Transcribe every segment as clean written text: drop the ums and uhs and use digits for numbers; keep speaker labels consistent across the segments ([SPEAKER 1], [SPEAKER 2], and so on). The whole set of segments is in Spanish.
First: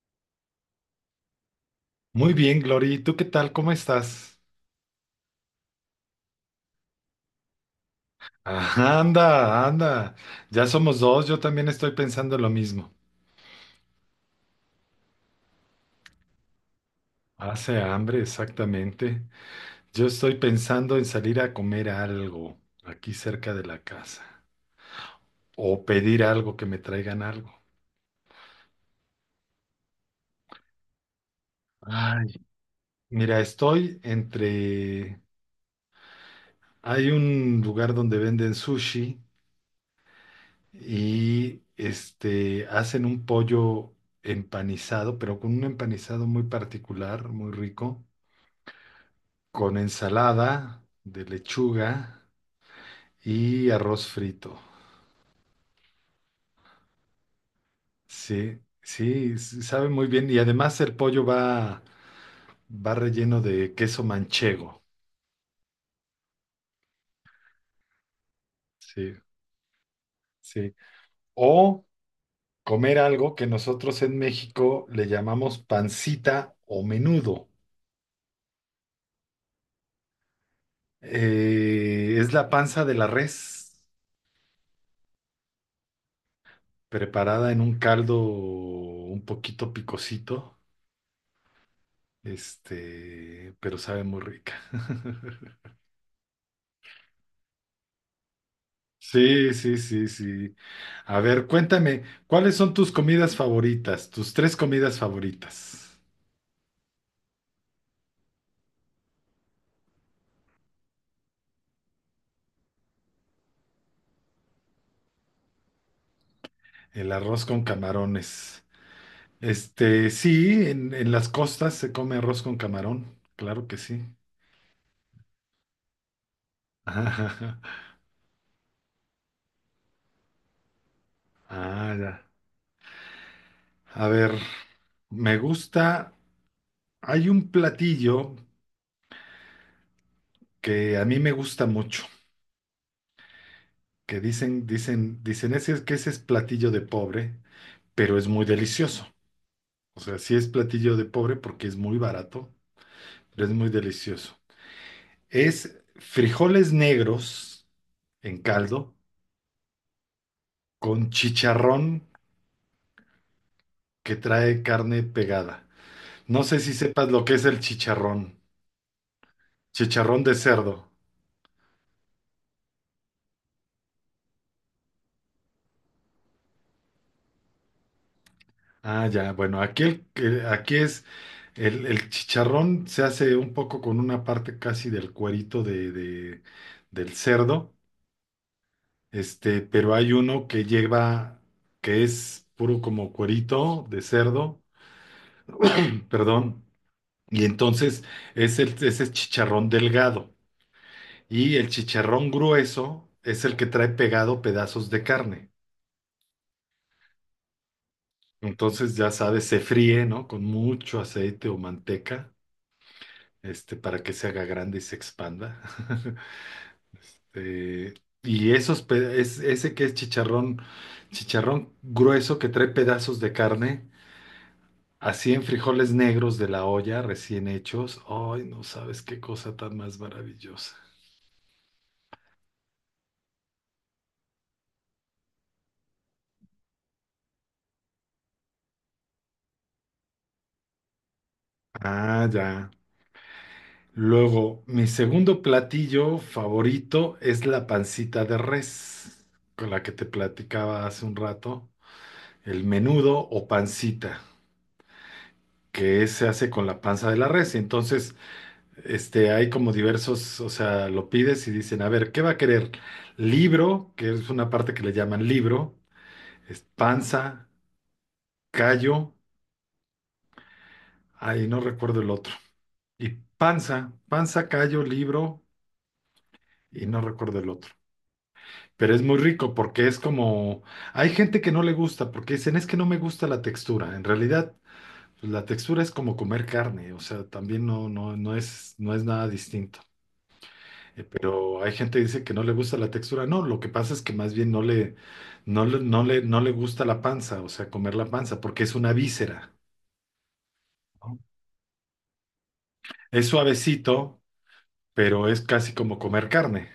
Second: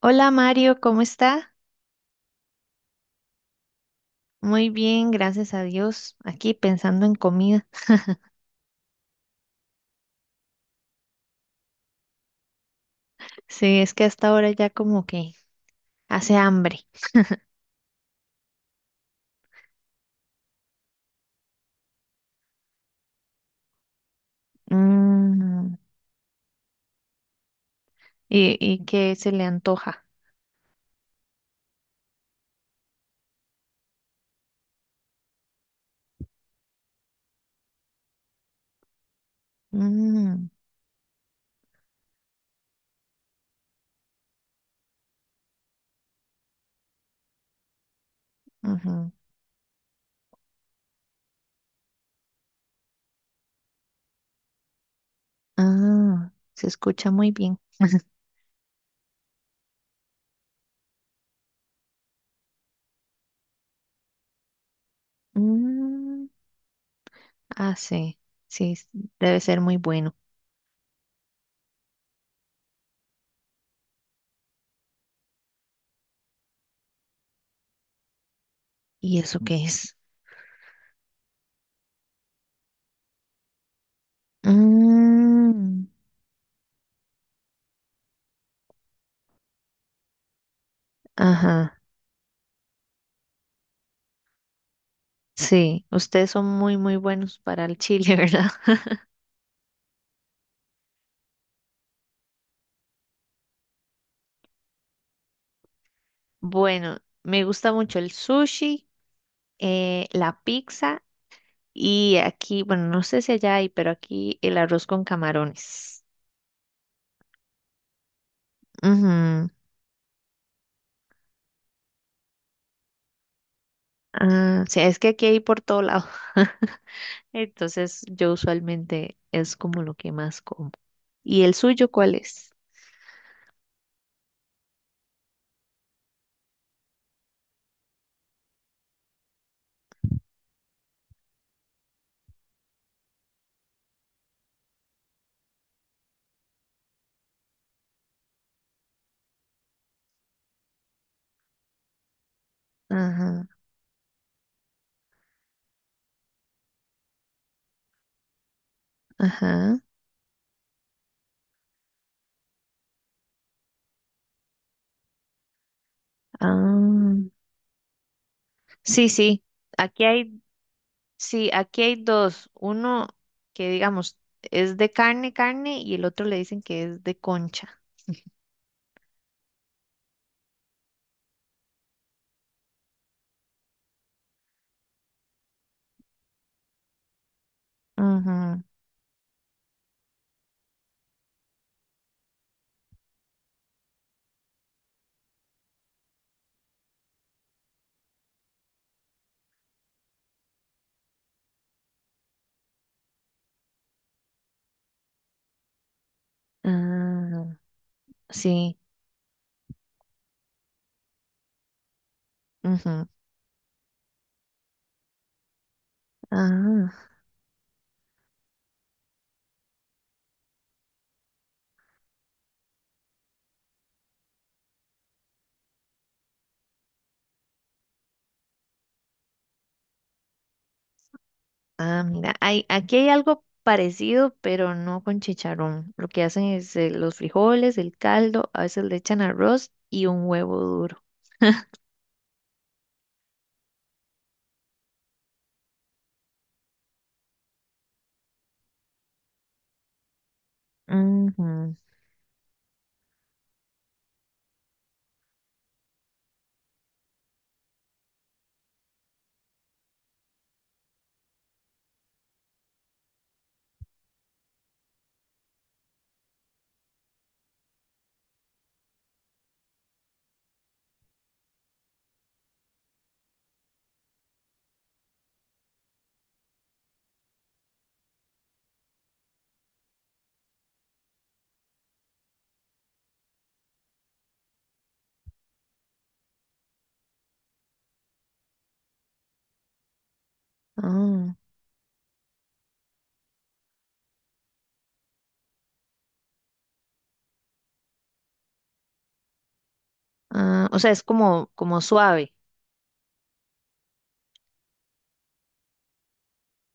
[SPEAKER 1] Hola Mario, ¿cómo está?
[SPEAKER 2] Muy bien, Glory. ¿Tú qué tal? ¿Cómo estás?
[SPEAKER 1] Muy bien, gracias a Dios. Aquí pensando en comida.
[SPEAKER 2] Ah, anda, anda. Ya somos dos. Yo también estoy pensando lo mismo.
[SPEAKER 1] Sí, es que hasta ahora ya como que hace hambre.
[SPEAKER 2] Hace hambre, exactamente. Yo estoy pensando en salir a comer algo aquí cerca de la casa
[SPEAKER 1] Mm.
[SPEAKER 2] o pedir algo que me traigan algo.
[SPEAKER 1] ¿Y qué se le antoja?
[SPEAKER 2] Ay, mira, estoy entre... Hay un lugar donde venden sushi
[SPEAKER 1] Mm,
[SPEAKER 2] y hacen un pollo empanizado, pero con un empanizado muy particular, muy rico.
[SPEAKER 1] ujú.
[SPEAKER 2] Con ensalada de lechuga y arroz frito.
[SPEAKER 1] Ah, se escucha muy bien.
[SPEAKER 2] Sí, sí, sabe muy bien. Y además el pollo va, va relleno de queso manchego.
[SPEAKER 1] Mm, ah, sí, sí,
[SPEAKER 2] Sí,
[SPEAKER 1] debe ser muy bueno.
[SPEAKER 2] sí. O comer algo que nosotros en México le llamamos pancita o menudo.
[SPEAKER 1] ¿Y eso qué es?
[SPEAKER 2] Es la panza de la res
[SPEAKER 1] Mm,
[SPEAKER 2] preparada en un caldo un poquito picosito,
[SPEAKER 1] ajá,
[SPEAKER 2] pero sabe muy rica.
[SPEAKER 1] sí, ustedes son muy buenos para el chile, ¿verdad?
[SPEAKER 2] Sí, sí, sí, sí. A ver, cuéntame, ¿cuáles son tus comidas favoritas? Tus tres comidas favoritas.
[SPEAKER 1] Bueno, me gusta mucho el sushi, la pizza y aquí, bueno, no sé si allá hay, pero aquí el arroz con camarones.
[SPEAKER 2] El arroz con camarones.
[SPEAKER 1] Ujú.
[SPEAKER 2] Sí, en las costas se come arroz con camarón, claro que sí.
[SPEAKER 1] Ah, sí, es que aquí hay por todo lado. Entonces, yo usualmente es como lo que más como. ¿Y el suyo
[SPEAKER 2] Ah,
[SPEAKER 1] cuál
[SPEAKER 2] ya.
[SPEAKER 1] es?
[SPEAKER 2] A ver, me gusta, hay un platillo que a mí me gusta mucho, que dicen ese, que ese es platillo de pobre, pero es muy delicioso. O sea, sí es platillo de pobre porque es muy barato,
[SPEAKER 1] Ajá,
[SPEAKER 2] pero es muy delicioso. Es frijoles negros en caldo
[SPEAKER 1] ajá.
[SPEAKER 2] con chicharrón que trae carne pegada. No sé si sepas
[SPEAKER 1] Ah,
[SPEAKER 2] lo que es el chicharrón.
[SPEAKER 1] sí, sí. Aquí
[SPEAKER 2] Chicharrón de
[SPEAKER 1] hay,
[SPEAKER 2] cerdo.
[SPEAKER 1] sí, aquí hay dos. Uno que digamos es de carne, carne, y el otro le dicen que es de concha.
[SPEAKER 2] Ah, ya, bueno, aquí, aquí es el chicharrón se hace un poco con una parte casi del cuerito del cerdo,
[SPEAKER 1] Ajá.
[SPEAKER 2] pero hay uno que lleva, que es puro como cuerito de cerdo perdón, y entonces es es el chicharrón delgado. Y el chicharrón grueso es el que trae pegado pedazos de carne.
[SPEAKER 1] Ah, sí.
[SPEAKER 2] Entonces, ya sabes, se fríe, ¿no? Con mucho aceite o manteca,
[SPEAKER 1] Ujú.
[SPEAKER 2] para que se haga grande y se expanda.
[SPEAKER 1] Ah,
[SPEAKER 2] Eh, y esos, ese que es chicharrón, chicharrón grueso que trae pedazos de carne, así en frijoles negros de la olla, recién hechos. Ay, no sabes qué cosa tan más maravillosa.
[SPEAKER 1] ah, mira, hay, aquí hay algo parecido, pero no con chicharrón. Lo que hacen es los frijoles, el caldo, a veces le echan arroz y un huevo duro.
[SPEAKER 2] Ah, ya. Luego, mi segundo platillo favorito es la pancita de res, con la que te platicaba hace un rato,
[SPEAKER 1] Ujú.
[SPEAKER 2] el menudo o pancita, que se hace con la panza de la res. Y entonces, hay como diversos, o sea, lo pides y dicen, a ver, ¿qué va a querer? Libro, que es una parte que le llaman libro, es panza, callo, ahí no recuerdo el otro. Y panza, panza, callo, libro, y no recuerdo el otro. Pero es muy rico porque es como, hay gente que no le gusta porque dicen es que no me gusta la textura. En realidad, pues, la textura es como comer carne, o sea, también no, no, no es nada distinto.
[SPEAKER 1] Ah,
[SPEAKER 2] Pero hay gente que dice que no le gusta la textura. No, lo que pasa es que más bien no le gusta la panza, o sea, comer la panza, porque es una víscera.
[SPEAKER 1] ah, o sea, es
[SPEAKER 2] ¿No?
[SPEAKER 1] como, como suave.
[SPEAKER 2] Es suavecito, pero es casi como comer carne.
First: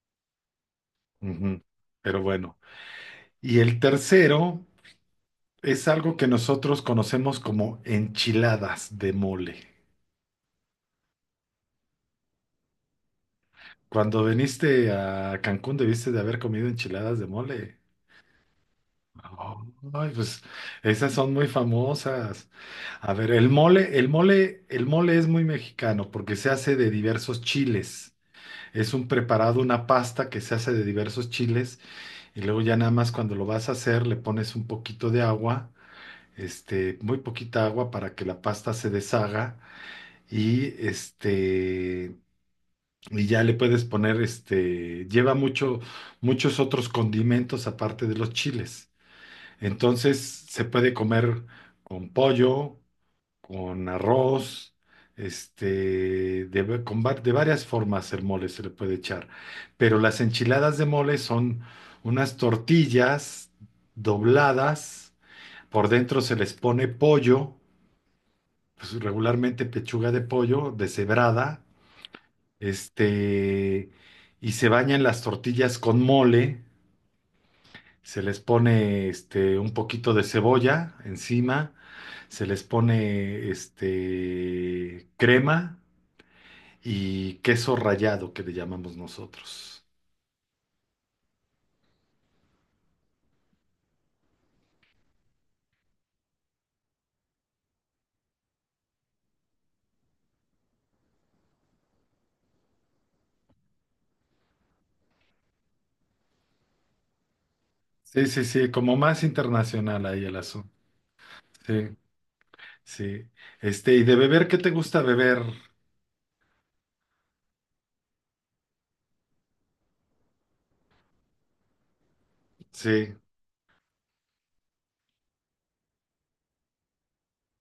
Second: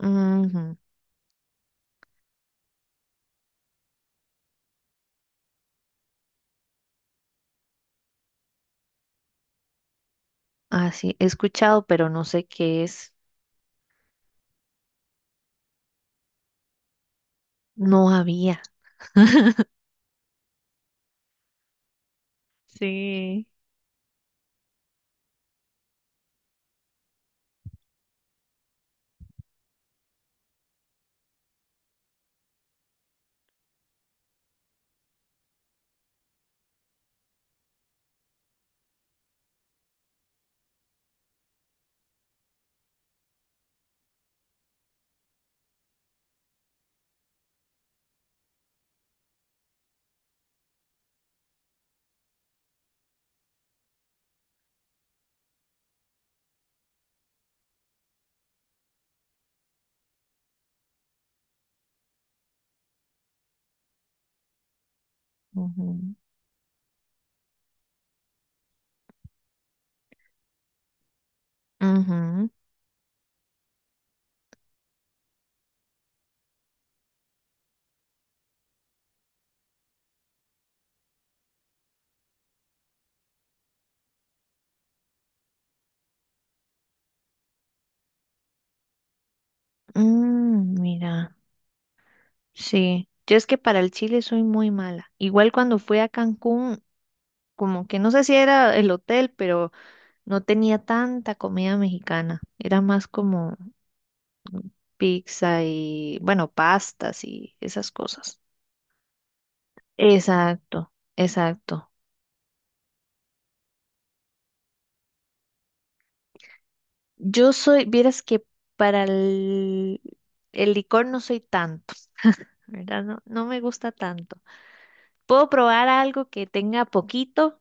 [SPEAKER 1] Ujú.
[SPEAKER 2] Ujú. Pero bueno. Y el tercero. Es algo que nosotros conocemos como enchiladas de mole.
[SPEAKER 1] Ah, sí, he escuchado, pero no sé qué es.
[SPEAKER 2] Cuando viniste a Cancún debiste de haber comido enchiladas de mole.
[SPEAKER 1] No había.
[SPEAKER 2] Oh, ay, pues esas son muy famosas. A ver,
[SPEAKER 1] Sí.
[SPEAKER 2] el mole es muy mexicano porque se hace de diversos chiles. Es un preparado, una pasta que se hace de diversos chiles y luego ya nada más cuando lo vas a hacer le pones un poquito de agua, muy poquita agua para que la pasta se deshaga. Y este, y ya le puedes poner lleva mucho, muchos otros condimentos aparte de los chiles. Entonces se puede comer con pollo, con arroz, este, de, va- con va- de varias formas el mole se le puede echar. Pero las enchiladas de mole son unas tortillas dobladas, por
[SPEAKER 1] Ujú.
[SPEAKER 2] dentro se les pone pollo, pues regularmente pechuga de pollo deshebrada,
[SPEAKER 1] Ujú.
[SPEAKER 2] este, y se bañan las tortillas con mole, se les pone un poquito de cebolla encima, se les pone crema y queso rallado que le llamamos nosotros.
[SPEAKER 1] Mm, mira, sí. Yo es que para el chile soy muy mala. Igual cuando fui a Cancún, como que no sé si era el hotel, pero no tenía tanta comida mexicana. Era más como pizza y, bueno, pastas y esas
[SPEAKER 2] Sí,
[SPEAKER 1] cosas.
[SPEAKER 2] sí, sí, como más internacional ahí el asunto.
[SPEAKER 1] Exacto, exacto.
[SPEAKER 2] Sí, sí. Y de beber, ¿qué te gusta beber?
[SPEAKER 1] Yo soy, vieras que para el licor no soy tanto, ¿verdad?
[SPEAKER 2] Sí.
[SPEAKER 1] No, no me gusta tanto. Puedo probar algo que tenga poquito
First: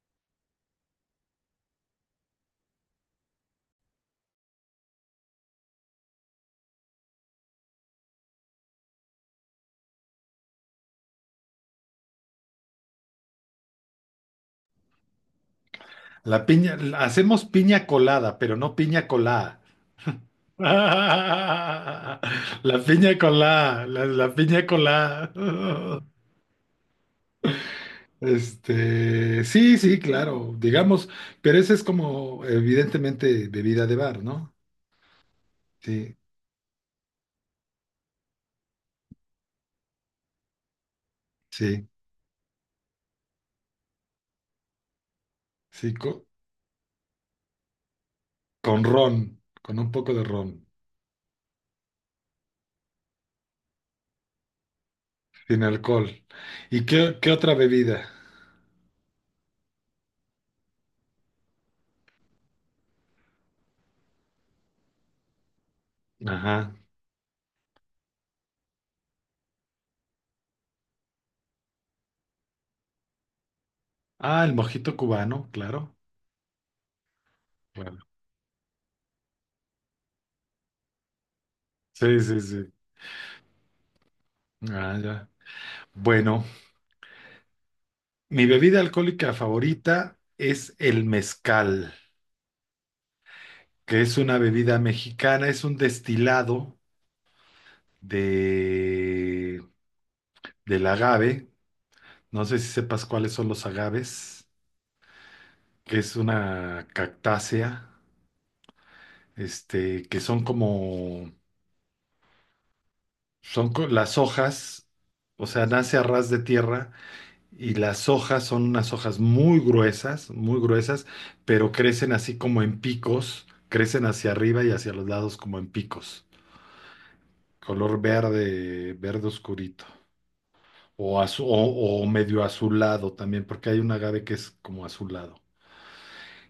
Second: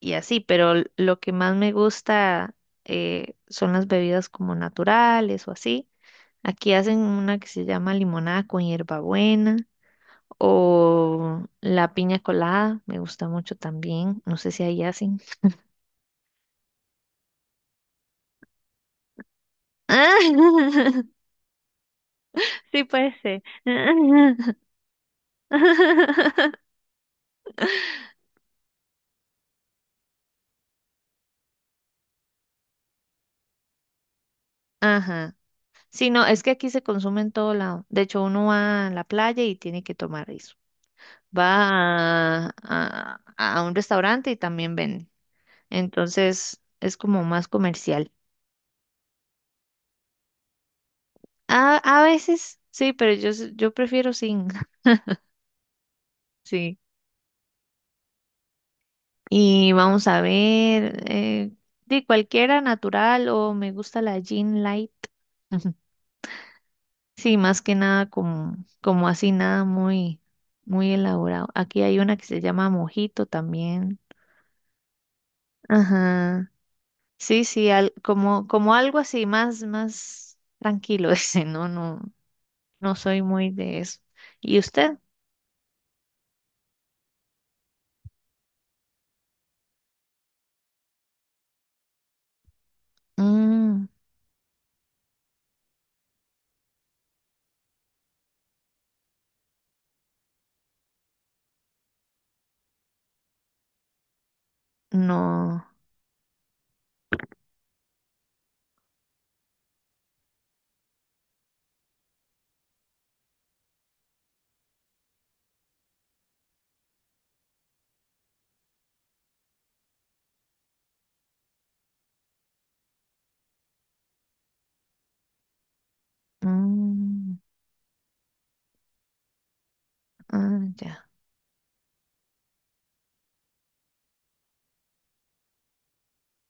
[SPEAKER 1] y así, pero lo que más me gusta, son las bebidas como naturales o así. Aquí hacen una que se llama limonada con hierbabuena o la piña colada, me gusta mucho también, no sé si ahí hacen.
[SPEAKER 2] La piña, hacemos piña colada, pero no piña colada. La
[SPEAKER 1] Sí, puede
[SPEAKER 2] piña
[SPEAKER 1] ser.
[SPEAKER 2] colada, la piña colada. Sí, sí, claro, digamos, pero ese es como evidentemente bebida de bar, ¿no?
[SPEAKER 1] Ajá. Sí,
[SPEAKER 2] Sí,
[SPEAKER 1] no, es que aquí se consume en todo lado. De hecho, uno va a la playa y tiene que tomar eso.
[SPEAKER 2] sí,
[SPEAKER 1] Va a un restaurante y también vende.
[SPEAKER 2] sí,
[SPEAKER 1] Entonces, es como más comercial.
[SPEAKER 2] ron, con un poco de ron,
[SPEAKER 1] A veces, sí, pero yo prefiero sin.
[SPEAKER 2] sin alcohol.
[SPEAKER 1] Sí.
[SPEAKER 2] ¿Y qué otra bebida?
[SPEAKER 1] Y vamos a ver, de cualquiera natural o me gusta la Jean Light.
[SPEAKER 2] Ajá.
[SPEAKER 1] Sí, más que nada como, como así, nada muy elaborado. Aquí hay una que se llama mojito también.
[SPEAKER 2] Ah, el mojito cubano, claro,
[SPEAKER 1] Ajá. Sí, sí,
[SPEAKER 2] claro.
[SPEAKER 1] como, como algo así, más tranquilo ese, no,
[SPEAKER 2] Sí, sí, sí.
[SPEAKER 1] no soy muy de eso. ¿Y usted?
[SPEAKER 2] Ah, ya. Bueno, mi bebida alcohólica favorita es el mezcal,
[SPEAKER 1] Mm,
[SPEAKER 2] que es una bebida mexicana, es un destilado de, del agave. No sé si sepas cuáles son los agaves,
[SPEAKER 1] no.
[SPEAKER 2] que es una cactácea, que son como, las hojas, o sea, nace a ras de tierra y las hojas son unas hojas muy gruesas, pero crecen así como en picos, crecen hacia arriba y hacia los lados como en picos,
[SPEAKER 1] Mm,
[SPEAKER 2] color verde, verde oscurito.
[SPEAKER 1] ah, ya.
[SPEAKER 2] O, o medio azulado también, porque hay un agave que es como azulado.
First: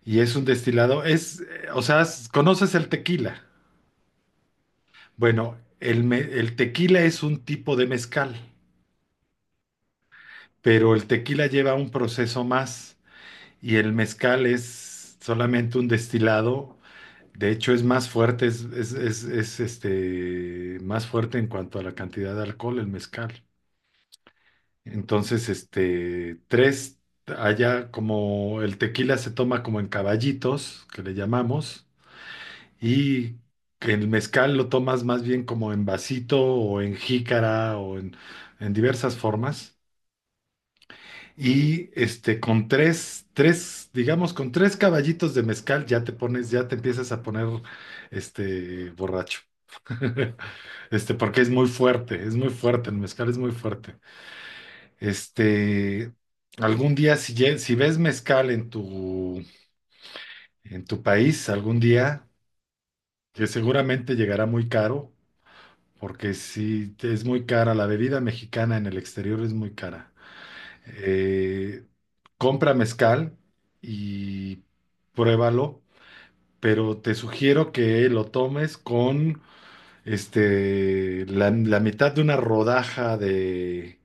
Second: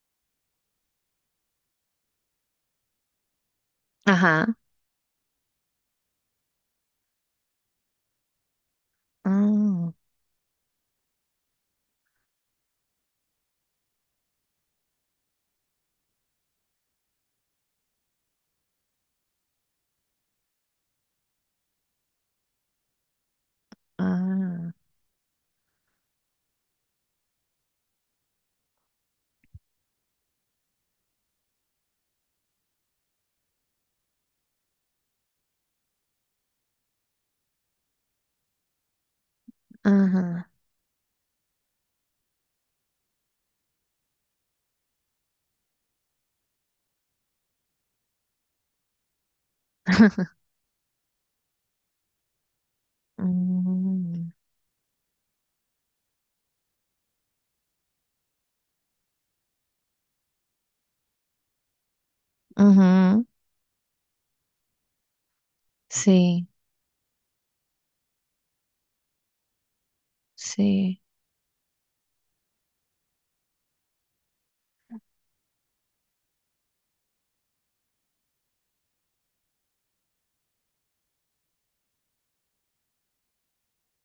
[SPEAKER 2] Y es un destilado, o sea, ¿conoces el tequila?
[SPEAKER 1] Ajá.
[SPEAKER 2] Bueno, el tequila es un tipo de mezcal,
[SPEAKER 1] Mm,
[SPEAKER 2] pero el tequila lleva un proceso más y el mezcal es solamente un destilado. De hecho, es más fuerte, más fuerte en cuanto a la cantidad de alcohol, el mezcal.
[SPEAKER 1] ah,
[SPEAKER 2] Entonces, allá como el tequila se toma como en caballitos, que le llamamos, y que el mezcal lo tomas más bien como en vasito o en jícara en diversas formas.
[SPEAKER 1] ajá.
[SPEAKER 2] Con digamos, con tres caballitos de mezcal ya te pones, ya te empiezas a poner, borracho. Porque es muy fuerte, el mezcal es muy fuerte.
[SPEAKER 1] Mm,
[SPEAKER 2] Este, Algún día, si ves mezcal en tu país, algún día,
[SPEAKER 1] ujú.
[SPEAKER 2] que seguramente llegará muy caro, porque
[SPEAKER 1] Sí,
[SPEAKER 2] si es muy cara, la bebida mexicana en el exterior es muy cara.
[SPEAKER 1] sí.
[SPEAKER 2] Eh, Compra mezcal y pruébalo, pero te sugiero que lo tomes con la mitad de una rodaja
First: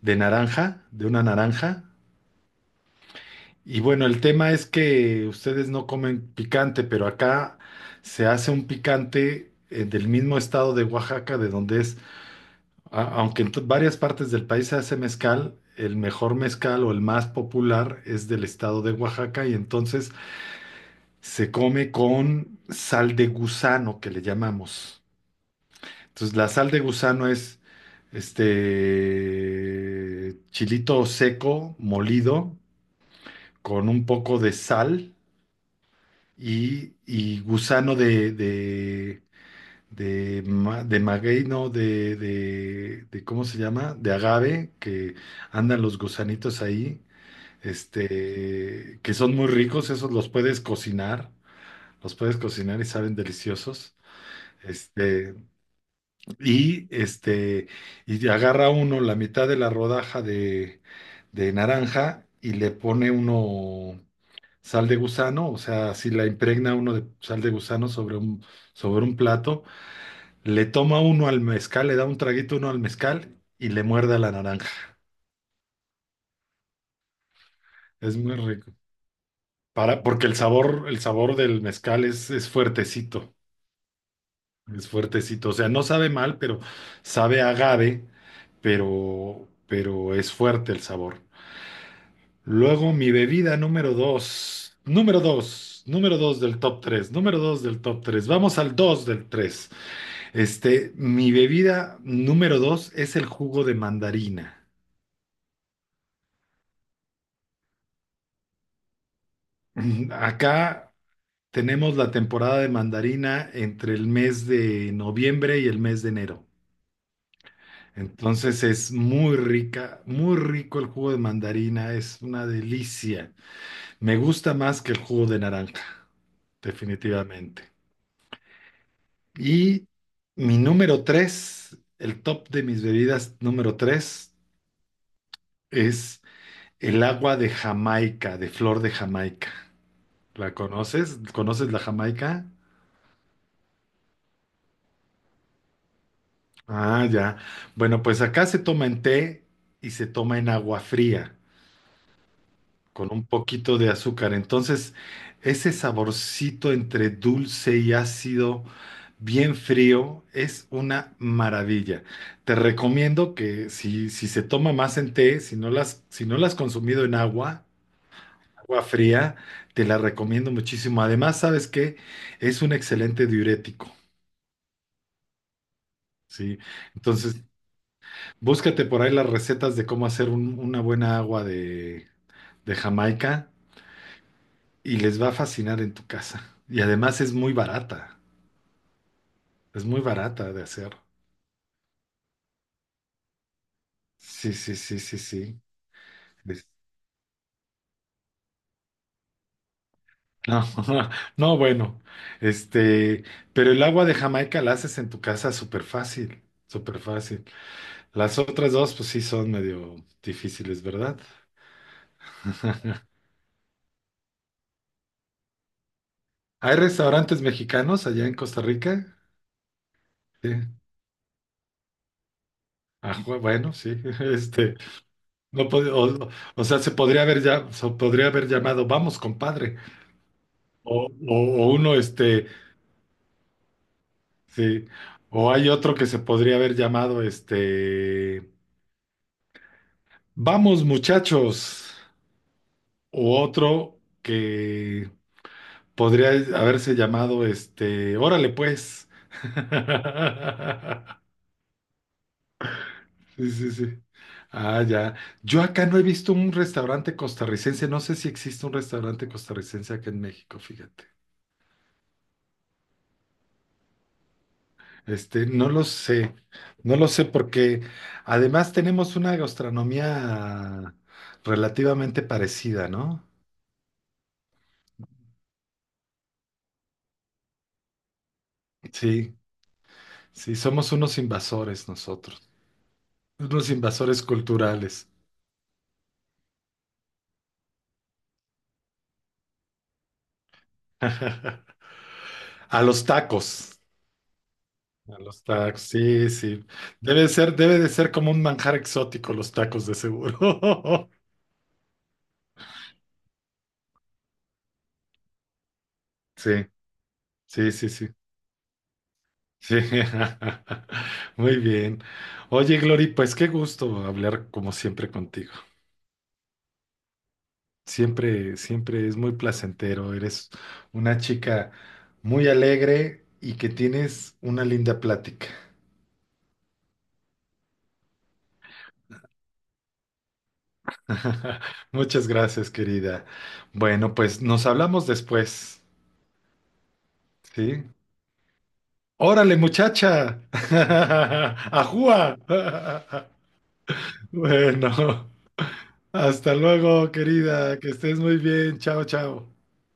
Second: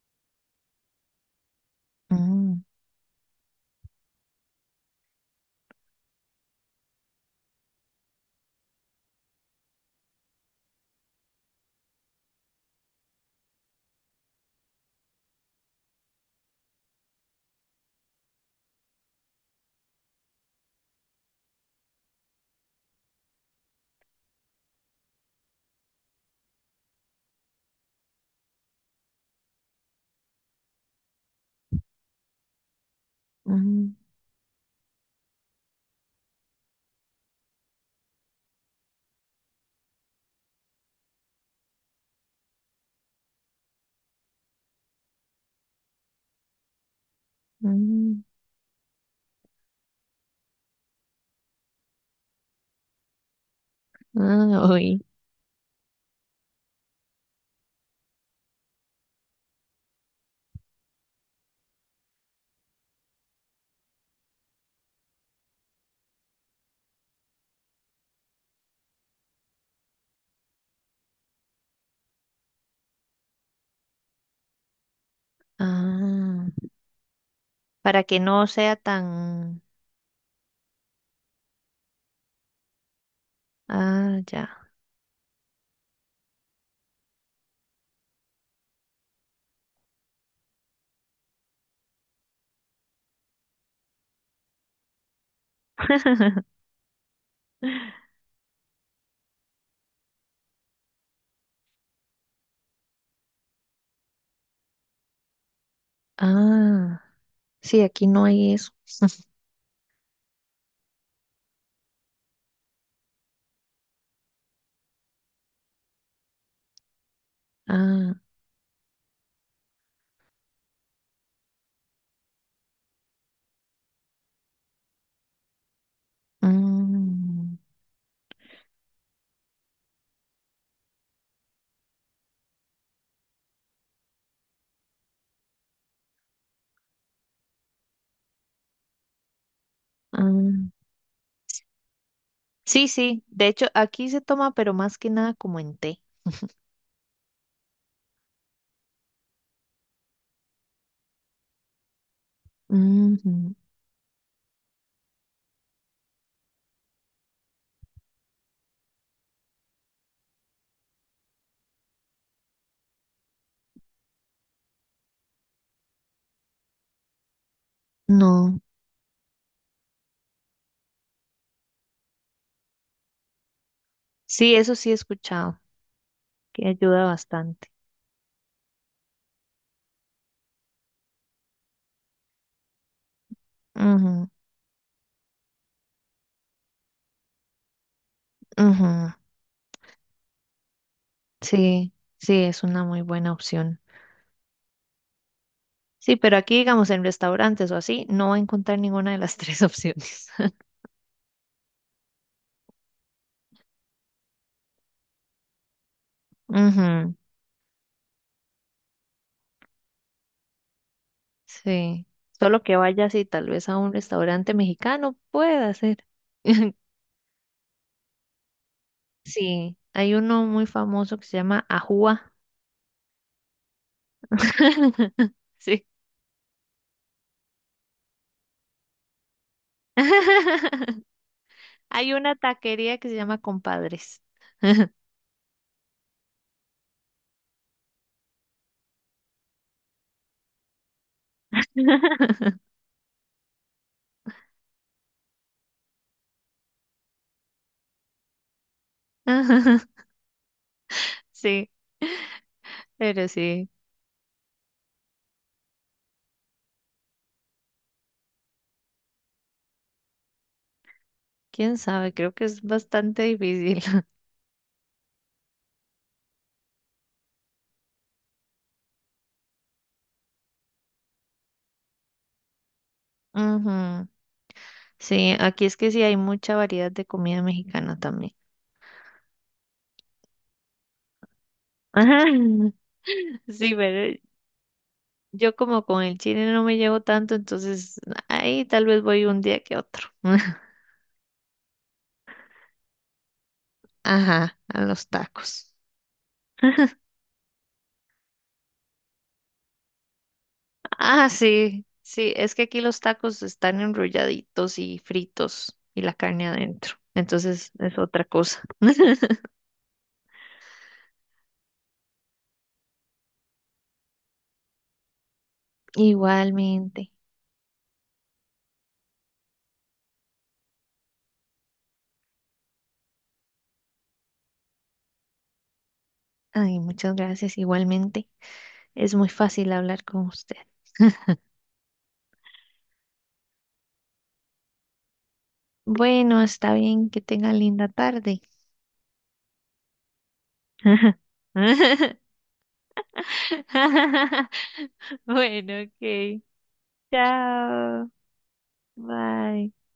[SPEAKER 2] de naranja, de una naranja.
[SPEAKER 1] Mm,
[SPEAKER 2] Y bueno, el tema es que ustedes no comen picante, pero acá se hace un picante del mismo estado de Oaxaca, de donde es, varias partes del país se hace mezcal, el mejor mezcal o el más popular es del estado de Oaxaca y entonces se come con sal de gusano, que le llamamos. Entonces la sal de gusano es este chilito seco, molido, con
[SPEAKER 1] mm,
[SPEAKER 2] un poco de sal y gusano de maguey, no, ¿cómo se llama? De agave, que andan los gusanitos ahí,
[SPEAKER 1] mm,
[SPEAKER 2] que son muy ricos, esos los puedes cocinar y saben deliciosos.
[SPEAKER 1] ah, uy,
[SPEAKER 2] Este, y este, y agarra uno la mitad de la rodaja de naranja y le pone uno sal de gusano, o sea, si la impregna uno de sal de gusano sobre un plato, le toma uno al mezcal, le da un traguito uno al mezcal y le muerde a la naranja.
[SPEAKER 1] ah, para
[SPEAKER 2] Es
[SPEAKER 1] que
[SPEAKER 2] muy
[SPEAKER 1] no
[SPEAKER 2] rico.
[SPEAKER 1] sea tan...
[SPEAKER 2] Para, porque el sabor del mezcal es fuertecito,
[SPEAKER 1] Ah, ya.
[SPEAKER 2] es fuertecito. O sea, no sabe mal, pero sabe a agave, pero es fuerte el sabor. Luego, mi bebida número dos, número dos, número dos del top tres, número dos del top tres. Vamos al dos del tres. Mi bebida número dos es el jugo de mandarina.
[SPEAKER 1] Ah, sí, aquí no hay eso.
[SPEAKER 2] Mm, acá tenemos la temporada de mandarina entre el mes de noviembre y el mes de enero.
[SPEAKER 1] Ah,
[SPEAKER 2] Entonces es muy rica, muy rico el jugo de mandarina, es una delicia. Me gusta más que el jugo de naranja,
[SPEAKER 1] mm,
[SPEAKER 2] definitivamente. Y mi número tres, el top de mis bebidas número tres es el agua de Jamaica, de flor de Jamaica. ¿La
[SPEAKER 1] ah.
[SPEAKER 2] conoces? ¿Conoces la Jamaica?
[SPEAKER 1] Sí, sí. De hecho, aquí se toma, pero más que nada como en té.
[SPEAKER 2] Ah, ya. Bueno, pues acá se toma en té y se toma en agua fría, con un
[SPEAKER 1] Ujú.
[SPEAKER 2] poquito de azúcar. Entonces, ese saborcito entre dulce y ácido, bien frío, es una maravilla. Te recomiendo que si, si se toma más en té, si no la has consumido en agua,
[SPEAKER 1] No.
[SPEAKER 2] agua fría, te la recomiendo muchísimo. Además, ¿sabes qué? Es un excelente diurético.
[SPEAKER 1] Sí, eso sí he escuchado,
[SPEAKER 2] Sí,
[SPEAKER 1] que ayuda
[SPEAKER 2] entonces
[SPEAKER 1] bastante.
[SPEAKER 2] búscate por ahí las recetas de cómo hacer una buena agua de Jamaica
[SPEAKER 1] Ujú,
[SPEAKER 2] y les va a fascinar en tu casa. Y además
[SPEAKER 1] ujú.
[SPEAKER 2] es muy barata de hacer.
[SPEAKER 1] Sí, sí, es una muy buena opción.
[SPEAKER 2] Sí, sí, sí, sí, sí.
[SPEAKER 1] Sí, pero aquí,
[SPEAKER 2] Es-
[SPEAKER 1] digamos, en restaurantes o así, no va a encontrar ninguna de las tres opciones.
[SPEAKER 2] No, no, bueno, este, pero el agua de Jamaica la haces en tu casa súper fácil, súper
[SPEAKER 1] Ujú,
[SPEAKER 2] fácil. Las otras dos, pues sí, son medio difíciles, ¿verdad?
[SPEAKER 1] sí. Solo que vaya así, tal vez a un restaurante mexicano pueda ser.
[SPEAKER 2] ¿Hay restaurantes mexicanos allá en Costa Rica?
[SPEAKER 1] Sí, hay uno
[SPEAKER 2] Sí.
[SPEAKER 1] muy famoso que se llama Ajúa.
[SPEAKER 2] Ah, bueno, sí, No
[SPEAKER 1] Sí.
[SPEAKER 2] pod- o sea, se podría haber ya, se podría haber llamado, vamos, compadre. O, o- o uno,
[SPEAKER 1] Hay una
[SPEAKER 2] este,
[SPEAKER 1] taquería que se llama Compadres.
[SPEAKER 2] sí, o hay otro que se podría haber llamado, vamos, muchachos. O otro que podría haberse llamado, órale, pues.
[SPEAKER 1] Sí, pero
[SPEAKER 2] Sí,
[SPEAKER 1] sí,
[SPEAKER 2] sí, sí. Ah, ya. Yo acá no he visto un restaurante costarricense. No sé si existe un restaurante costarricense acá en México, fíjate.
[SPEAKER 1] quién sabe, creo que es bastante difícil.
[SPEAKER 2] No lo sé, no lo sé porque además tenemos una gastronomía relativamente parecida, ¿no?
[SPEAKER 1] Ujú. Sí, aquí es que sí hay mucha variedad de comida mexicana también.
[SPEAKER 2] Sí, sí, somos unos invasores
[SPEAKER 1] Ajá.
[SPEAKER 2] nosotros, unos
[SPEAKER 1] Sí, pero
[SPEAKER 2] invasores culturales.
[SPEAKER 1] yo como con el chile no me llevo tanto, entonces ahí tal vez voy un día que otro.
[SPEAKER 2] A los tacos,
[SPEAKER 1] Ajá, a los
[SPEAKER 2] a los
[SPEAKER 1] tacos.
[SPEAKER 2] tacos, sí, sí. Debe ser, debe de ser como un manjar exótico los tacos de seguro.
[SPEAKER 1] Ah, sí, sí, es que aquí los tacos están enrolladitos y fritos y la carne
[SPEAKER 2] Sí,
[SPEAKER 1] adentro.
[SPEAKER 2] sí,
[SPEAKER 1] Entonces
[SPEAKER 2] sí,
[SPEAKER 1] es
[SPEAKER 2] sí.
[SPEAKER 1] otra cosa.
[SPEAKER 2] Sí. Muy bien. Oye, Glory, pues qué gusto hablar como siempre contigo.
[SPEAKER 1] Igualmente.
[SPEAKER 2] Siempre, siempre es muy placentero. Eres una chica muy alegre y que tienes una linda plática.
[SPEAKER 1] Ay, muchas gracias. Igualmente. Es muy fácil hablar con usted.
[SPEAKER 2] Muchas gracias, querida. Bueno, pues nos hablamos después,
[SPEAKER 1] Bueno, está bien. Que tenga
[SPEAKER 2] ¿sí?
[SPEAKER 1] linda tarde.
[SPEAKER 2] Órale, muchacha. Ajúa. Bueno,
[SPEAKER 1] Bueno, ok.
[SPEAKER 2] hasta luego, querida. Que
[SPEAKER 1] Chao.
[SPEAKER 2] estés muy bien. Chao, chao.
[SPEAKER 1] Bye.